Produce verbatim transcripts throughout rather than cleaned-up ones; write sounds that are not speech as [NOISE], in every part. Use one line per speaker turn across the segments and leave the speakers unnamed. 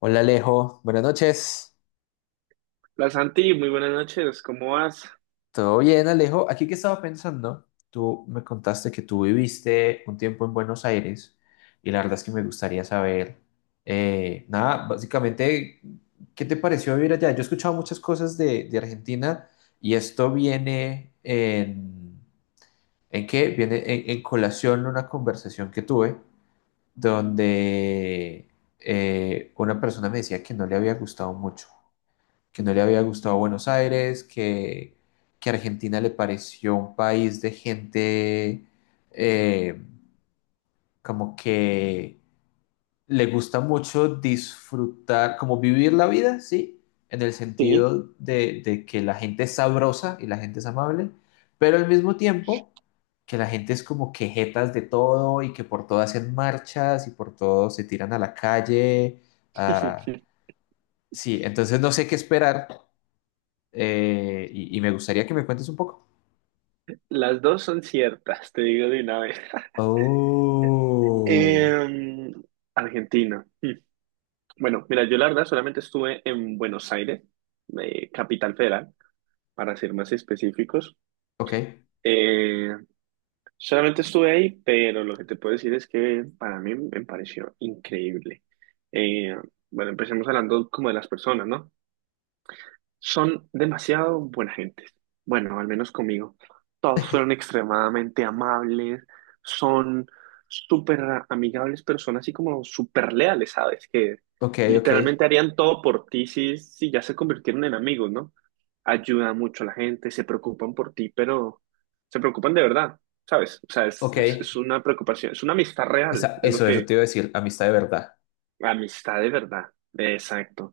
Hola Alejo, buenas noches.
Hola Santi, muy buenas noches, ¿cómo vas?
¿Todo bien, Alejo? Aquí que estaba pensando, tú me contaste que tú viviste un tiempo en Buenos Aires y la verdad es que me gustaría saber, eh, nada, básicamente, ¿qué te pareció vivir allá? Yo he escuchado muchas cosas de, de Argentina y esto viene en, ¿en qué? Viene en, en colación una conversación que tuve donde eh, una persona me decía que no le había gustado mucho, que no le había gustado Buenos Aires, que, que Argentina le pareció un país de gente, eh, como que le gusta mucho disfrutar, como vivir la vida, ¿sí? En el
Sí.
sentido de, de que la gente es sabrosa y la gente es amable, pero al mismo tiempo que la gente es como quejetas de todo y que por todo hacen marchas y por todo se tiran a la calle. Ah,
[LAUGHS]
sí, entonces no sé qué esperar, eh, y, y me gustaría que me cuentes un poco.
Las dos son ciertas, te digo de una vez.
Oh,
Em, Argentina. Mm. Bueno, mira, yo la verdad solamente estuve en Buenos Aires, eh, Capital Federal, para ser más específicos.
ok,
Eh, Solamente estuve ahí, pero lo que te puedo decir es que para mí me pareció increíble. Eh, bueno, empecemos hablando como de las personas, ¿no? Son demasiado buena gente. Bueno, al menos conmigo. Todos fueron extremadamente amables, son súper amigables, pero son así como súper leales, ¿sabes? Que
ok, ok,
literalmente harían todo por ti si, si ya se convirtieron en amigos, ¿no? Ayudan mucho a la gente, se preocupan por ti, pero se preocupan de verdad, ¿sabes? O sea, es,
ok.
es es una preocupación, es una amistad real,
Esa-
es lo
eso, eso
que...
te iba a decir, amistad de verdad.
Amistad de verdad, exacto.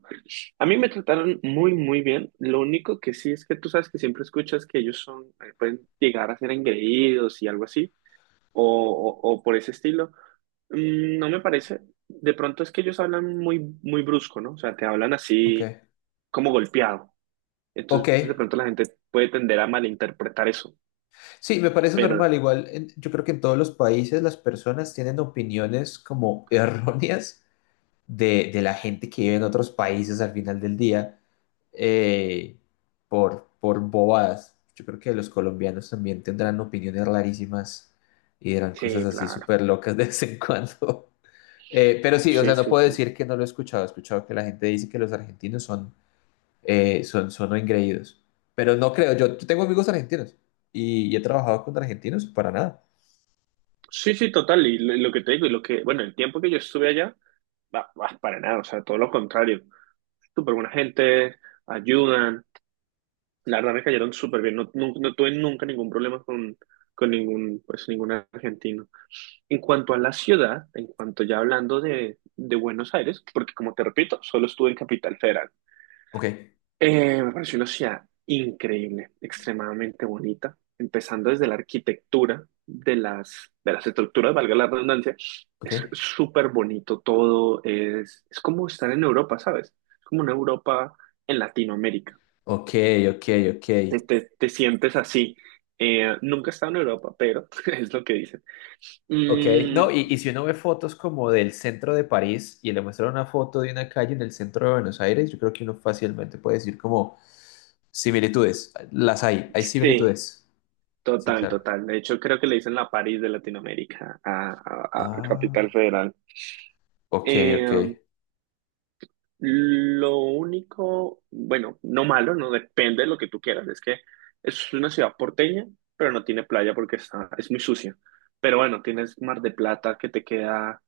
A mí me trataron muy, muy bien. Lo único que sí es que tú sabes que siempre escuchas que ellos son, eh, pueden llegar a ser engreídos y algo así, o, o, o por ese estilo. Mm, No me parece. De pronto es que ellos hablan muy, muy brusco, ¿no? O sea, te hablan
Ok,
así como golpeado.
ok.
Entonces, de pronto la gente puede tender a malinterpretar eso.
Sí, me parece normal.
Pero,
Igual, en- yo creo que en todos los países las personas tienen opiniones como [LAUGHS] erróneas de, de la gente que vive en otros países al final del día. eh, por, por bobadas. Yo creo que los colombianos también tendrán opiniones rarísimas y dirán cosas
sí,
así
claro.
súper locas de vez en [LAUGHS] cuando. Eh, pero sí, o
Sí,
sea, no
sí,
puedo
sí.
decir que no lo he escuchado. He escuchado que la gente dice que los argentinos son, eh, son, son engreídos. Pero no creo, yo, yo tengo amigos argentinos y, y he trabajado con argentinos, para nada.
Sí, sí, total. Y lo, lo que te digo, y lo que, bueno, el tiempo que yo estuve allá, va, va, para nada. O sea, todo lo contrario. Súper buena gente, ayudan. La verdad me cayeron súper bien. No, nu- no tuve nunca ningún problema con, con ningún, pues, ningún argentino. En cuanto a la ciudad, en cuanto ya hablando de, de Buenos Aires, porque como te repito, solo estuve en Capital Federal.
Ok,
Eh, me pareció una ciudad increíble, extremadamente bonita, empezando desde la arquitectura de las, de las estructuras, valga la redundancia.
ok,
Es súper bonito todo, es, es como estar en Europa, ¿sabes? Es como una Europa en Latinoamérica.
ok, ok, ok.
Te, te- te sientes así. Eh, nunca he estado en Europa, pero [LAUGHS] es lo que dicen.
Ok,
Mm,
no, y, y si uno ve fotos como del centro de París y le muestra una foto de una calle en el centro de Buenos Aires, yo creo que uno fácilmente puede decir como similitudes, las hay, hay
sí,
similitudes. Sí,
total,
claro.
total. De hecho, creo que le dicen la París de Latinoamérica a, a- a- a Capital
Ah,
Federal.
ok, ok,
Eh, Lo único, bueno, no malo, no depende de lo que tú quieras. Es que es una ciudad porteña, pero no tiene playa porque está, es muy sucia. Pero bueno, tienes Mar de Plata que te queda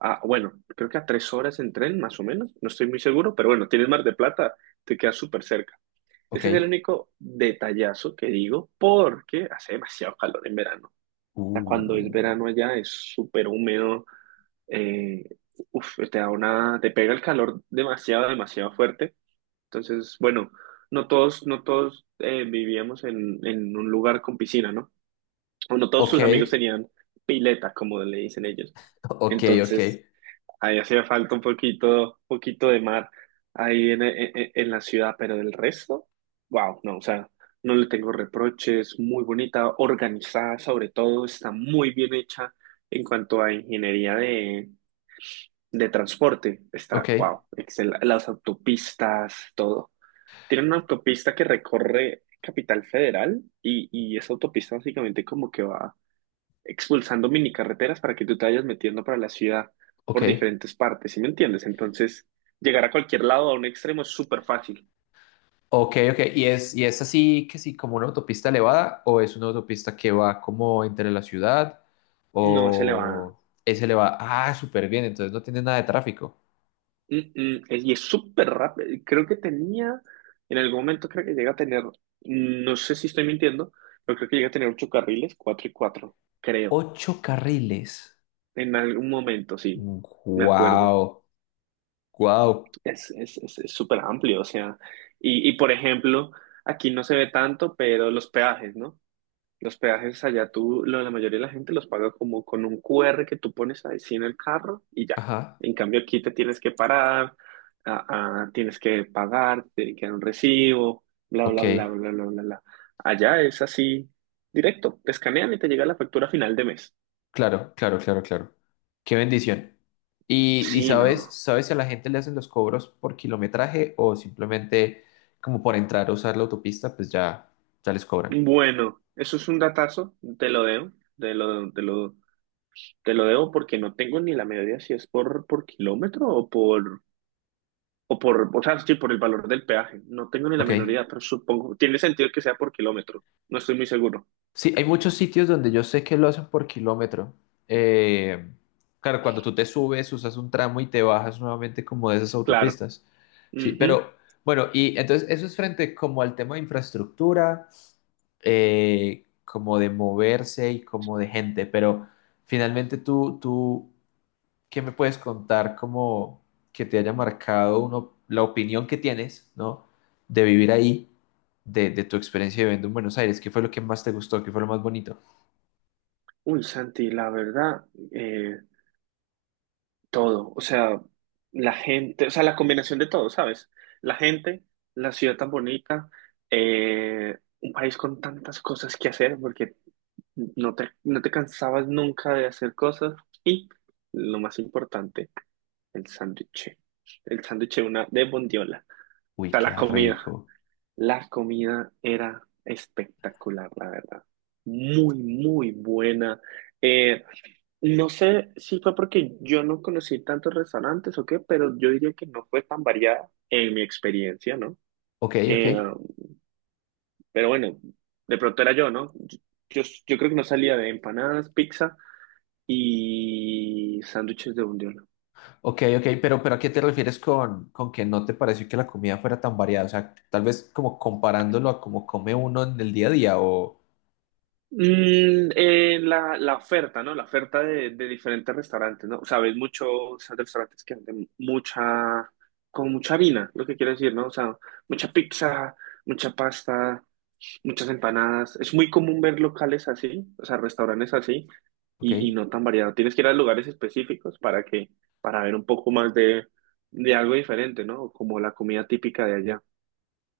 a, bueno, creo que a tres horas en tren, más o menos. No estoy muy seguro, pero bueno, tienes Mar de Plata, te queda súper cerca. Ese es el
ok.
único detallazo que digo porque hace demasiado calor en verano. O sea, cuando es
Uh,
verano allá es súper húmedo, eh, uf, te da una, te pega el calor demasiado, demasiado fuerte. Entonces, bueno, no todos, no todos eh, vivíamos en, en un lugar con piscina, ¿no? O no todos
ok,
sus amigos tenían pileta, como le dicen ellos.
ok, ok,
Entonces, ahí hacía falta un poquito, poquito de mar ahí en, en, en la ciudad, pero del resto, wow, no, o sea, no le tengo reproches, muy bonita, organizada sobre todo, está muy bien hecha en cuanto a ingeniería de de transporte
ok,
está, wow, excel, las autopistas, todo. Tiene una autopista que recorre Capital Federal y, y esa autopista básicamente como que va expulsando mini carreteras para que tú te vayas metiendo para la ciudad
ok,
por diferentes partes, ¿sí me entiendes? Entonces, llegar a cualquier lado, a un extremo, es súper fácil.
ok, ok. ¿Y es, y es así que sí, como una autopista elevada o es una autopista que va como entre la ciudad?
No se le va.
O ese le va, ah, súper bien, entonces no tiene nada de tráfico.
Mm, mm, es- Y es súper rápido. Creo que tenía, en algún momento creo que llega a tener, mm, no sé si estoy mintiendo, pero creo que llega a tener ocho carriles, cuatro y cuatro, creo.
Ocho carriles.
En algún momento, sí, me acuerdo.
Wow, wow.
Es, es, es, es súper amplio, o sea, y, y por ejemplo, aquí no se ve tanto, pero los peajes, ¿no? Los peajes allá tú, lo- la mayoría de la gente los paga como con un Q R que tú pones ahí sí en el carro y ya.
Ajá,
En cambio aquí te tienes que parar, a- a- tienes que pagar, te tiene que dar un recibo, bla,
ok.
bla, bla, bla, bla, bla, bla. Allá es así, directo, te escanean y te llega la factura a final de mes.
Claro, claro, claro, claro. Qué bendición. Y, y
Sí,
sabes,
¿no?
sabes si a la gente le hacen los cobros por kilometraje o simplemente como por entrar a usar la autopista, pues ya, ya les cobran.
Bueno, eso es un datazo, te lo debo, te lo, te lo, te lo debo porque no tengo ni la medida si es por, por kilómetro o por, o por, o sea, sí, por el valor del peaje. No tengo ni la
Ok.
menor idea, pero supongo, tiene sentido que sea por kilómetro. No estoy muy seguro.
Sí, hay muchos sitios donde yo sé que lo hacen por kilómetro. Eh, claro, cuando tú te subes, usas un tramo y te bajas nuevamente como de esas
Claro.
autopistas. Sí,
Ujú.
pero bueno, y entonces eso es frente como al tema de infraestructura, eh, como de moverse y como de gente, pero finalmente tú, tú, ¿qué me puedes contar como que te haya marcado uno, la opinión que tienes, ¿no? De vivir ahí, de, de tu experiencia viviendo en Buenos Aires, ¿qué fue lo que más te gustó? ¿Qué fue lo más bonito?
Uy, Santi, la verdad, eh, todo. O sea, la gente, o sea, la combinación de todo, ¿sabes? La gente, la ciudad tan bonita, eh, un país con tantas cosas que hacer, porque No te, no te cansabas nunca de hacer cosas. Y lo más importante, el sándwich. El sándwich de una de bondiola. O
Uy,
sea,
qué
la comida.
rico.
La comida era espectacular, la verdad. Muy, muy buena. Eh, no sé si fue porque yo no conocí tantos restaurantes o qué, pero yo diría que no fue tan variada en mi experiencia, ¿no?
Ok, ok.
Eh, pero bueno, de pronto era yo, ¿no? Yo, yo yo creo que no salía de empanadas, pizza y sándwiches de bondiola.
Ok, ok, pero, pero ¿a qué te refieres con, con que no te pareció que la comida fuera tan variada? O sea, tal vez como comparándolo a cómo come uno en el día a día o...
Mm, eh, la, la oferta, ¿no? La oferta de, de diferentes restaurantes, ¿no? O sea ves muchos restaurantes que venden mucha, con mucha harina, lo que quiero decir, ¿no? O sea, mucha pizza, mucha pasta, muchas empanadas. Es muy común ver locales así, o sea, restaurantes así,
Ok.
y, y no tan variado. Tienes que ir a lugares específicos para que, para ver un poco más de, de algo diferente, ¿no? Como la comida típica de allá.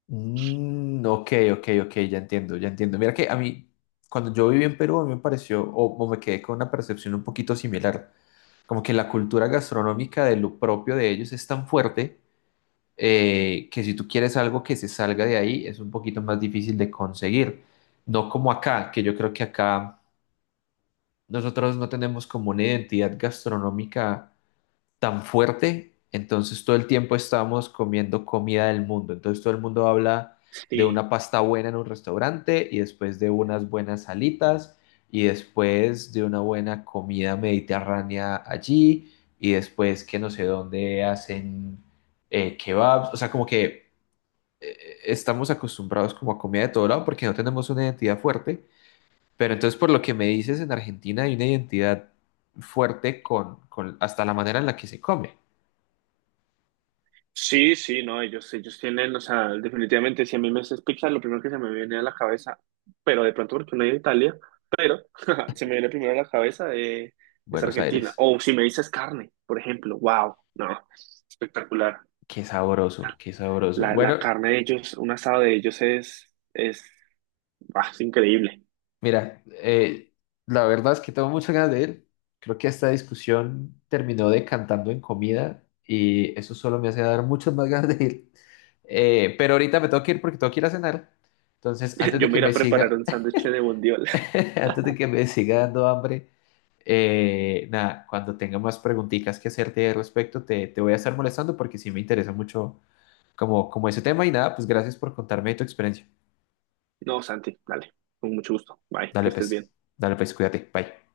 Mm, ok, ok, ok, ya entiendo, ya entiendo. Mira que a mí, cuando yo viví en Perú, a mí me pareció, o, o me quedé con una percepción un poquito similar, como que la cultura gastronómica de lo propio de ellos es tan fuerte, eh, que si tú quieres algo que se salga de ahí, es un poquito más difícil de conseguir. No como acá, que yo creo que acá nosotros no tenemos como una identidad gastronómica tan fuerte, entonces todo el tiempo estamos comiendo comida del mundo, entonces todo el mundo habla de
Sí,
una pasta buena en un restaurante y después de unas buenas salitas y después de una buena comida mediterránea allí y después que no sé dónde hacen, eh, kebabs, o sea, como que, eh, eh, estamos acostumbrados como a comida de todo lado porque no tenemos una identidad fuerte, pero entonces por lo que me dices, en Argentina hay una identidad fuerte con, con hasta la manera en la que se come.
sí, sí, no, ellos, ellos tienen, o sea, definitivamente, si a mí me haces pizza, lo primero que se me viene a la cabeza, pero de pronto porque no es de Italia, pero [LAUGHS] se me viene primero a la cabeza eh, es
Buenos
Argentina.
Aires,
O si me dices carne, por ejemplo, wow, no, espectacular.
qué sabroso, qué sabroso.
La,
Bueno,
la carne de ellos, un asado de ellos es, es, ah, es increíble.
mira, eh, la verdad es que tengo muchas ganas de ir. Creo que esta discusión terminó decantando en comida y eso solo me hace dar muchas más ganas de ir. Eh, pero ahorita me tengo que ir porque tengo que ir a cenar. Entonces,
[LAUGHS]
antes de
Yo
que
me iré
me
a preparar
siga,
un sándwich de bondiola. [LAUGHS]
[LAUGHS] antes de que me siga dando hambre, eh, nada, cuando tenga más preguntitas que hacerte al respecto, te, te voy a estar molestando porque sí me interesa mucho como, como ese tema y nada, pues gracias por contarme tu experiencia.
No, Santi, dale, con mucho gusto. Bye, que
Dale
estés
pues,
bien.
dale pues, cuídate, bye.